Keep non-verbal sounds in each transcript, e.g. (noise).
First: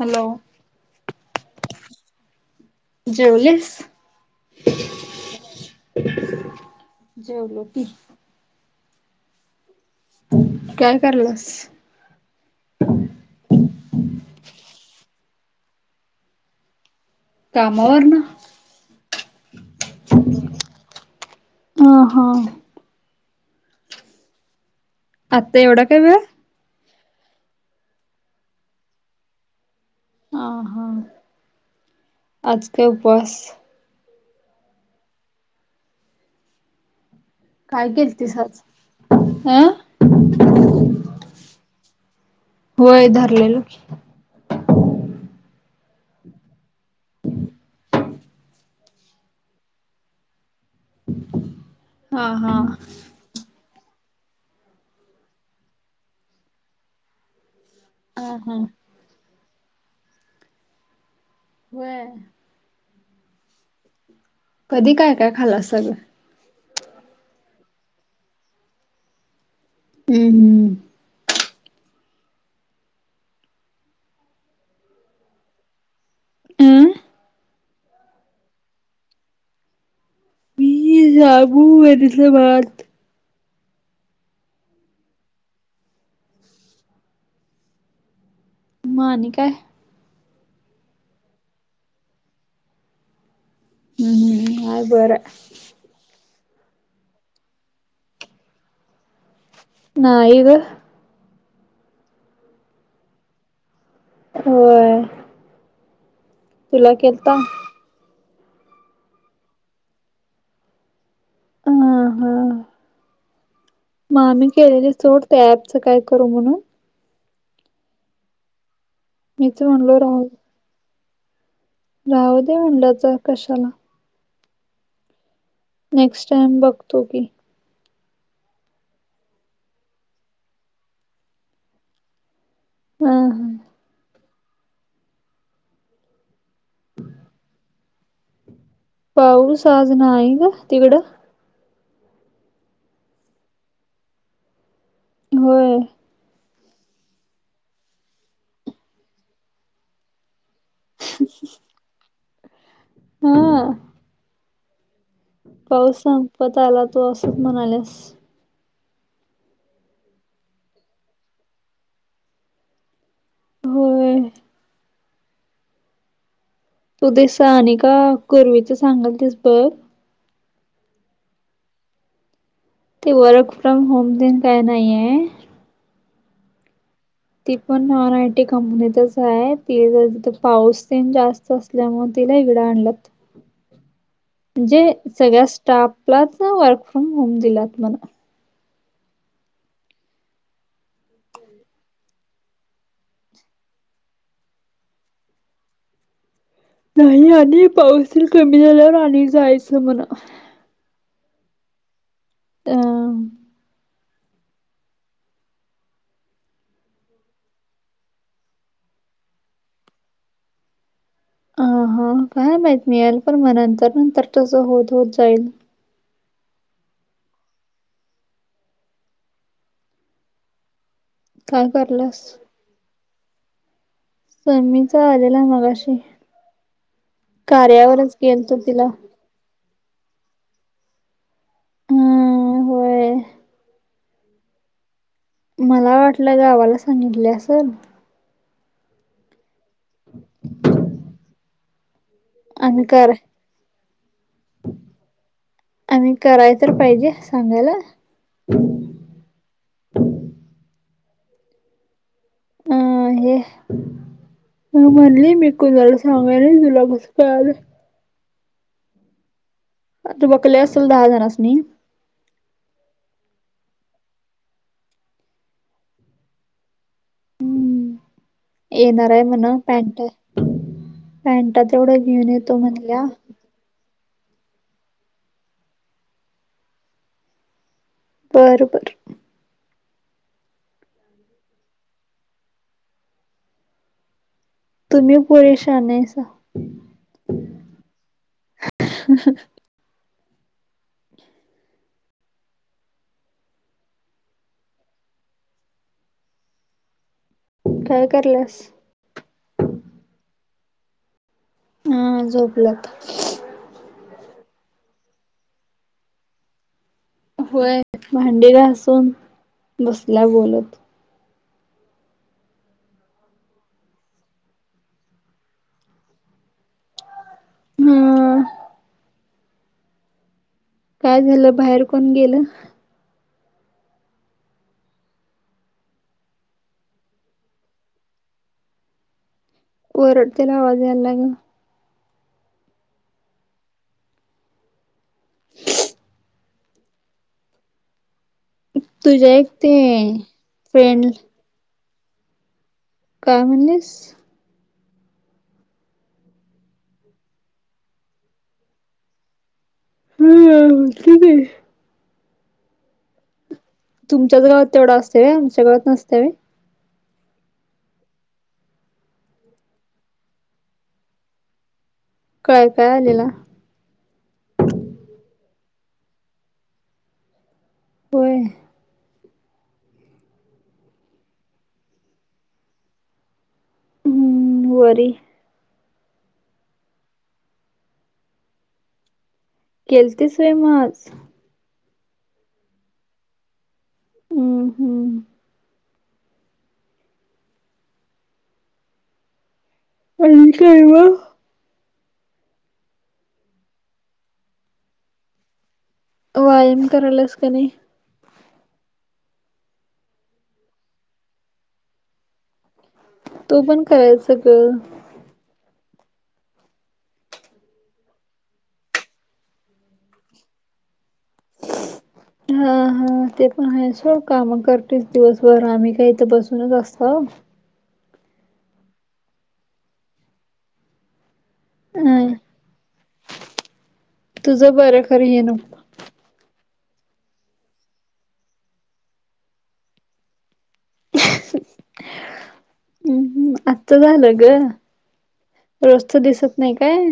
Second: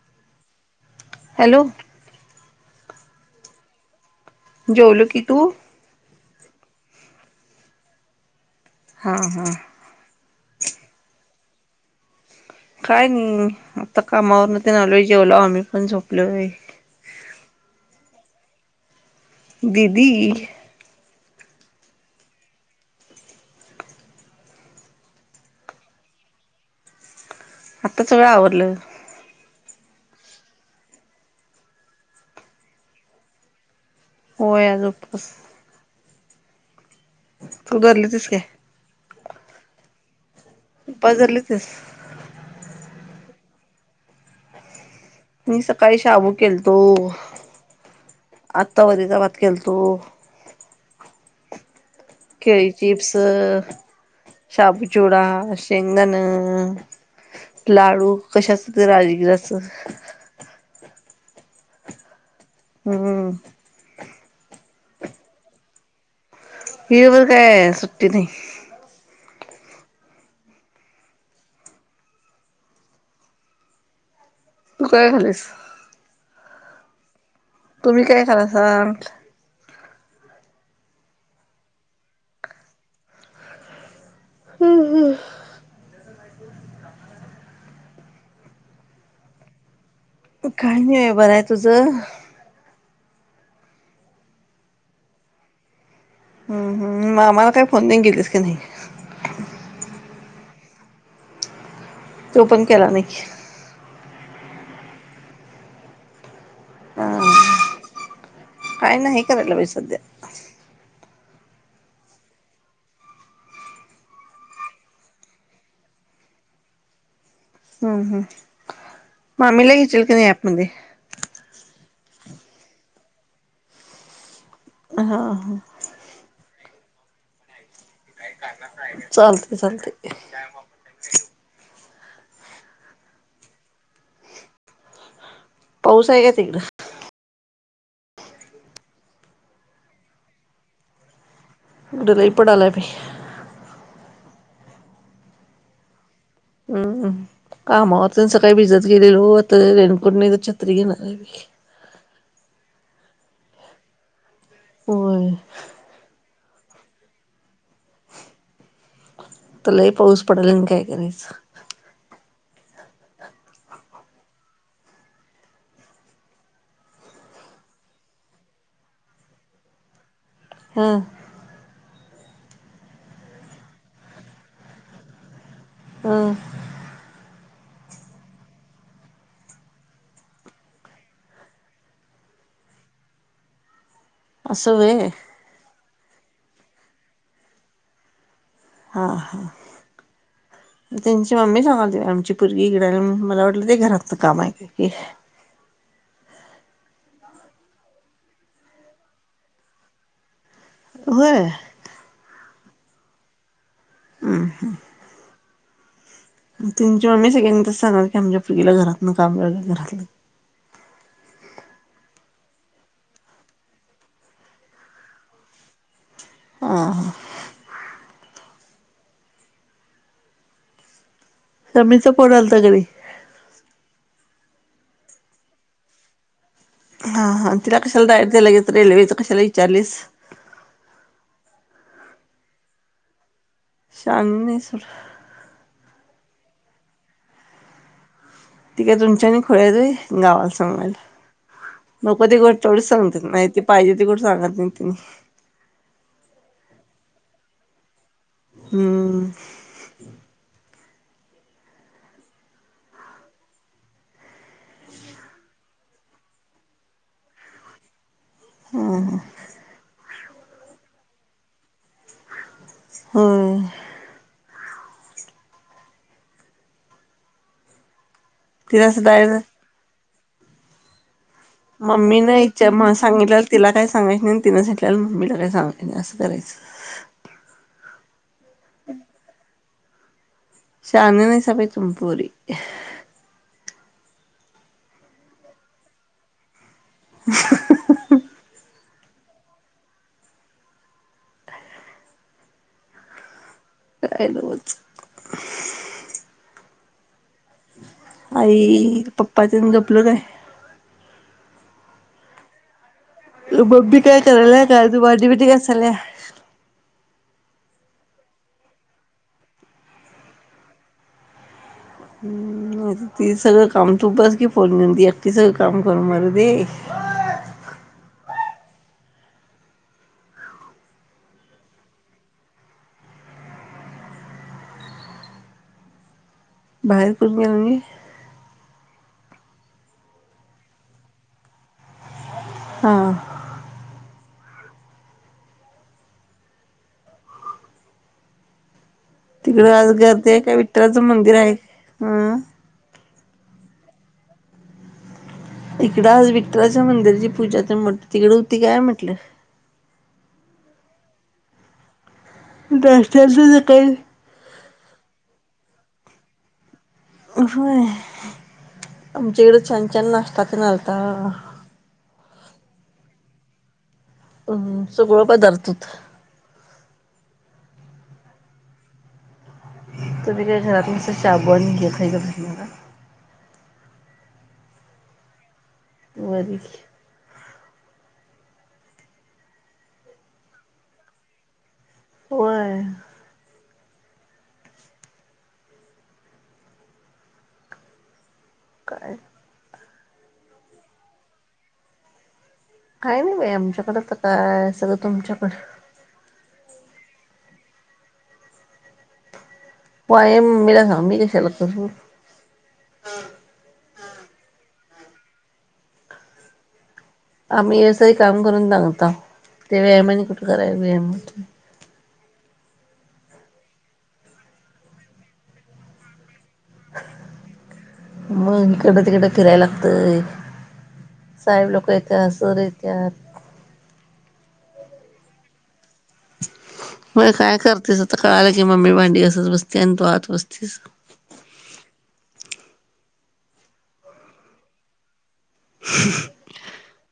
Hello! Hello! जेवलीस. जेवलो की, तू जेवलो की. हां हां काय करल्यास. काय नाही मग आता कामावरन तेन आलोय जेवलो आम्ही पण झोपलोय. कामावर न दिदी. हा हा आता एवढा का वेळ आता सगळ आवरलं हा हा आज काय उपवास. होय आज उपवास. तू काय धरलीतीस केलतीस काय आज? आ.. उपवास धरलीतीस होय धरलेलो की, मी सकाळी शाबू केलतो, आत्ता वरीचा भात केलतो. हा हा. केळीच चिप्स. शाबू चिवडा, शेंगदाणे, लाडू हा हा. कशाच तर राजगिराच. होय. हम्म कधी काय काय खाला सगळं. इल भर काय सुट्टी नाही. हम्म हम्म तू काय खालीस. अं तुम्ही काय खल्लासा. म्हणाले तबू म तिले भाात (inaudible) हम्म हम्म मग आणि काय? काही नाही आहे बरं आहे तुझं. हम्म हम्म हाय बरं हाय हम्म हम्म मग आम्हाला काही फोन नाहीन गेलीस का नाही. नाही ग. तो पण केला नाही. होय. तुला केलता. हा काय नाही करायला बाई सध्या. हा हा मामी केलेलो सोड ते ऍपचं काय करू म्हणून, ह ह मीच मामीला म्हणलो घेचील का नाही ऍपमध्ये. राह दे म्हनलं आता कशाला. हा हा नेक्स्ट टाइम बघतो की चालते चालते काय मग हम हम पाऊस हाय काय तिकडं? पाऊस आज न्हाई गं, तिकडं? इकड लय पडालाय बाई होय. हम्म हम्म कामावर तर सकाळी भिजत गेलेलो तर रेनकोट नाही तर छत्री घेणार हाय बाई हम होय. आता पाऊस संपत आला तु असंच म्हणाल्यास हित लई पाऊस पडालाय आणि काय करायचं. होय. तू ते सानिका कोरवीचं सांगालतीस बघ हम ते र्वक फ्रॉम होम तेन काय नाही आहे हम ती पण ऑन आय टी कंपनीतच हाय तीथ पाऊस तेन जरास असल्यामुळं तिला इकडं आणल्यात असं म्हणजे व्हय सगळ्या स्टापलाच वर्क फ्रॉम होम दिल्यात म्हण हा हा. त्यांची मम्मी सांगालती आमची पूरगी इकड आल्या म्हणून मला वाटलं ते घरात काम हाय काय की नाही आणि पाऊसतेन कमी झाल्यावर आणि जायचं म्हणं आता होय? अ म. हम्म हम. आणि तेंची मम्मी सगळ्यांना तस सांगाल्या की आमच्या पुरगीला घरातनं काम लागले घरातलं आ हा काय माहीत मि याल पण म नंतर नंतर तसं होत होत जाईल हा हा काय ममीचा करलास फोन आलता काय नाही? ममीचा आलेला मगाशी हा हा, तिला कशाला कार्यावरच डायरेक्ट ते गेलतो लगेच तिला रेल्वेचं कशाला विचारलीस हम्म होय शांनी नाही सोड मला वाटलं गावाला सांगितली असलं. ती काय तुमच्यावाणी खुळी हायीत होय, गावाला सांगायला. नको ते गोष्ट आम्ही तेवढच कर सांगत्यात नाही ते पाहिजे ती गोट सांगत नाहीत तेन्ही आणि कराय तर पाहिजे सांगायला हम्म. अ हे ह म्हणली मी कूणाला सांगाय नाई तुला कस कळालं? हा हा. आता वकली असल दहा जंणासनी हम तिला असं येणार आहे डायरेक्ट म्हणा पँट, पँ मम्मीनं इच्या म सांगितलेलं तिला काय सांगायचं नाही, आणि तिनं सांगितलेलं मम्मीला काय सांगायचं नाही असं करायचं. बरं बर. शानं नाईसा बाई तुम्ही पोरी. तुम्हीं पोरी शानं हाईसा. काय नवचं. काय करल्यास आई पप्पा तेन झोपलं काय? हा झोपल्यात. मम्मी काय कराल्या काय? अजून भांडी-बिंडी घासाल्या काय? व्हयं भांडी घासून, बसल्या बोलत. हुं.... नाहीतर ती सगळं काम तू बस की, फोन घेऊन ती एकटी सगळं काम करून मरू दे. हं..... काय झालं बाहेर कोण गेलं.? बाहेर कोण गेलं नाही. वरडतेला आवाज यालाय गं. हां- तुझ्या एक ते तिकडं आज गर्दी हाय काय, विठ्ठलाचं फ्रेंड मंदिर आहे? हं काय म्हणलीस? इकडं आज विठ्ठलाच्या मंदिरची पूजा होती, मग तिकडं होती काय म्हटलं. हं हुती की. नाष्ट्याचं हुतं काय. तुमच्याच गावात तेवढं असतय व्हय, आमच्या गावात नसतयं व्हय. व्हयं आमच्याकडं छान- छान नाष्टा तेन आलता. काय- काय आलेला? हं सगळं पदार्थ हुतं. होय. तुम्हीं काय घरात नुसतं शाबू आणि हे खाईत बसणारा. हम्म वरी. वरी. केलतीस व्हयं मग आज. व्हंय. हं, हूं.. काय आणि काय मग. काही नाही बाई आमच्याकडं आता काय सगळं तुमच्याकडं. वायाम कराल्यास का नई. वायाम मम्मीला सांग, मी कशाला करू. तू पण करायचं गं. आम्हीं असं ही काय करून दमताव, ते व्यायाम आणि कुठं कराय वेळ मिळतोय. हा, हा. ते पण आहे सोड काम करतीस दिवसभर, आम्हीं काय इथं बस सूनच आसताव. मग हिकडनं- तिकडं फिराय लागतंय, साहेब लोकं अ येत्यात, सर येत्यात. तुझं बरं खरं हे नको. व्हयं काय करतीस आता कळालं की, मम्मी भांडी घासत बसत्या आणि तू आत बसतीस. आजचं झालं गं. रोजचं दिसत नाई काय?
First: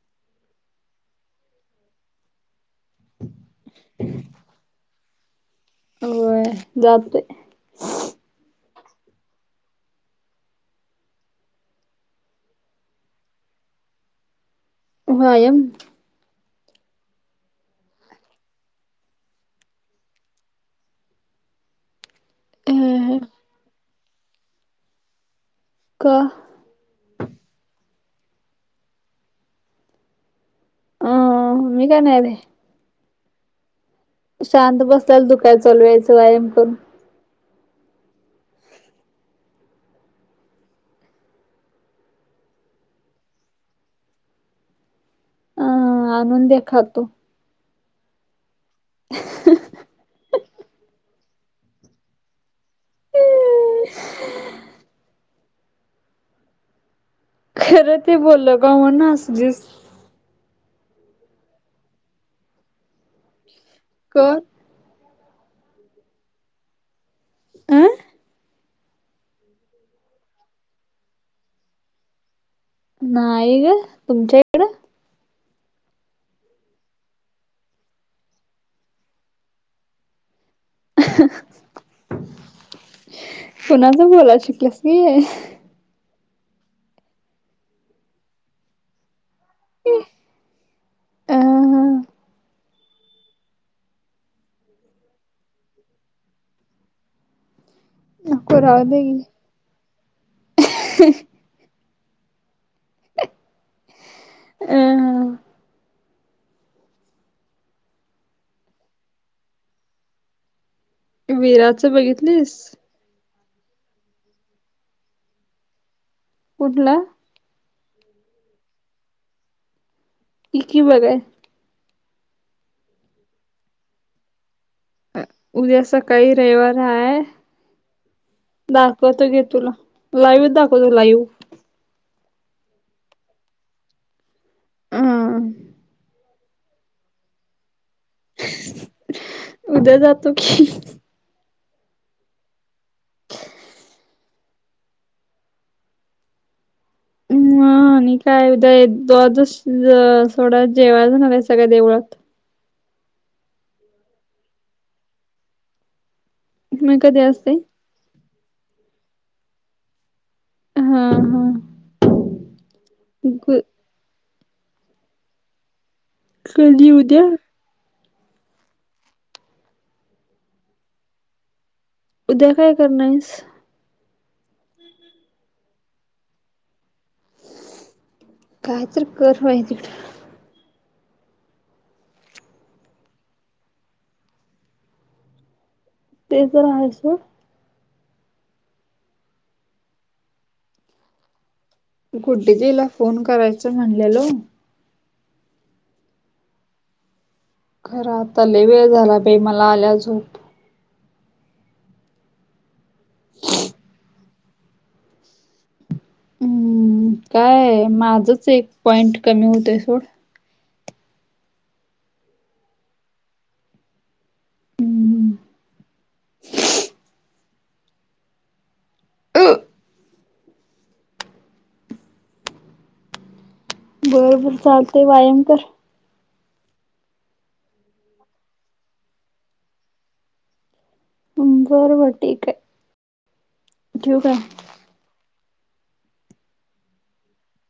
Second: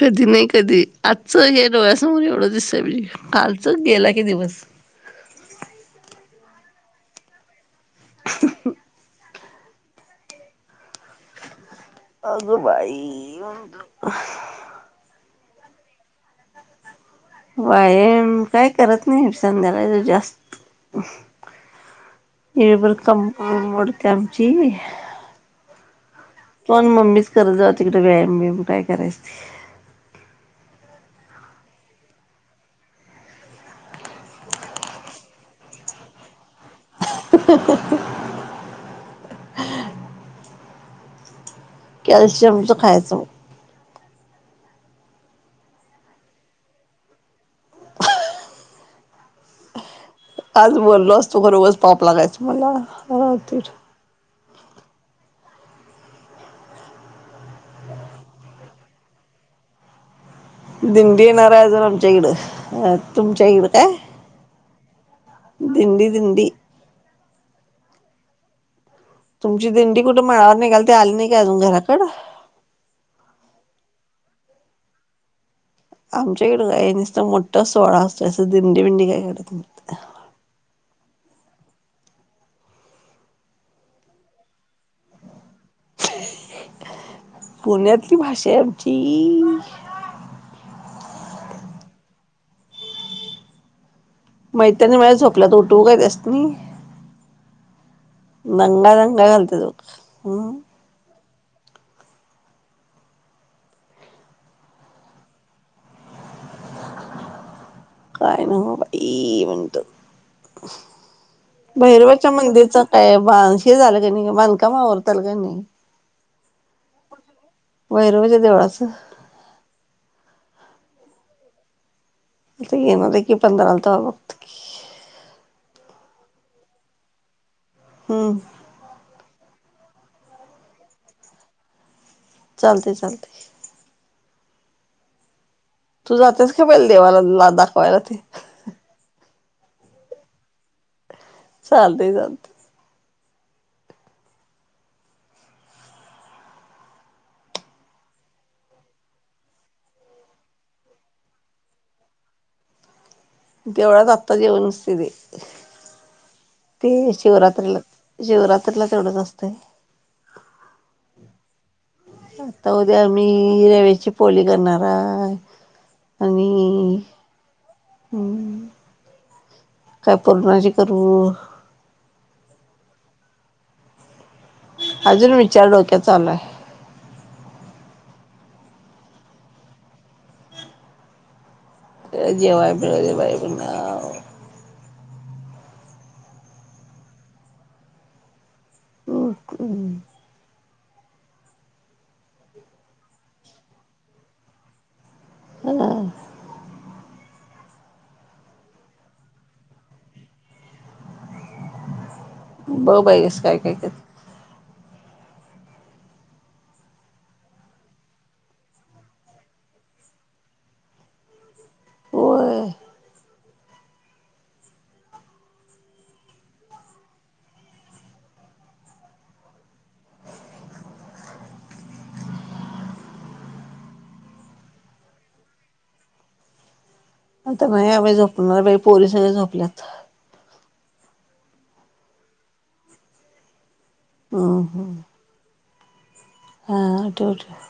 कधी नाही कधी. आजचं हे डोळ्यासमोर एवढं दिस कालचं, गेला की दिवस. होय, जातोय. (unintelligible) अगं बाई! (unintelligible) वायम, काय करत नाही संध्याकाळचं जास्त अ ईळबर कंबर मोडती आमची का? पण मम्मीच करत जाऊ तिकडें व्यायाम-बियाम काय करायचं ते. अ, मी काय नायले शांत बसल्याल दुकाय चलू वायचं वायाम करून. (unintelligible) कॅल्शियमचं खायाचं. अ आणून दे, खातो. (unintelligible) आज बोललो असतो पर उगंच पाप लागायचं मला. आ ती (unintelligible) खरं ते बोललो गं, म्हणून हसलीस. दिंडी येणारय अजून आमच्या इकडं. अ तुमच्या इकडं काय क दिंडी, दिंडी. आं? तुमची दिंडी कुठे मळ्यावर निघालं, ते आली नाही काय अजून घराकडे? नाही गं, तुमच्याइकडं? आमच्याइकडं काय निसता मोठा सोळा असतोय. असं दिंडीबिंडी काय करत नाही. हं, कुणाचं बोलाय शिकलीस की हे? पुण्यातली भाषा आहे आमची. अ मैतरनी मधे झोपल्यात. उठवू का त्यास्नी? नको राहू दे की. दंगा-रंगा घालत्यात. हम्म. अं. काय ना म बाई म्हणतं. विराच भैरवाच्या बघितलीस? मंदेचं ऐ ब हे झालं का नाही गं. बांधकाम आवरताल का नाही? कुठलं? भैरोबाच्या देवळाचं. इ कि बघाय. आता येणारय की पंधराला. तवा बघू उद्या सकाळी रयवार हाय. हम्म. दाखवतो गे तुला. लाईव्हच दाखवतो, लाईव्ह. चालतंय. चालतंय. हम्म. तू जातेस का पहिलं, देवाला ला दाखवायला ते? उद्या जातो की. चालतंय चालतंय. म आणि काय उद्या द्वादशी् सोडा जेवाय जाणाराय सगळ्या देवळात. देवळात आत्ता जेवं नसतय ते मग ते कधी असते शिवरात्रीला. शिवरात्रीला तेवढंच असतंय. अं हं. आता उद्या मी रेव्याची पोली करणाराय. कधी अणि उद्या हं. काय पुरणाची करू? उद्या काय करणायस? अजून विचार डोक्यात चालूय. काय तरी कर बाई तीकडं. जेवाय मिळुदे बाई म्हणाव. ते तर हायच हो. ओके. गुड्डी दिला फोन करायचं म्हणलेलो. ह. खरा आता लय वेळ झाला बाई मला आल्या झोप. ब बाई असं काय काय कर. हम्म काय माझंच एक पॉइंट कमी होतोय सोड. होय. हम्. (unintelligible) बर बर चालते व्यायाम कर. आता बया बाई झोपणार बाई पोरी सया झोपल्यात. बरोबर ठीके. ऊं हुं. हा हा ठेव ठेव.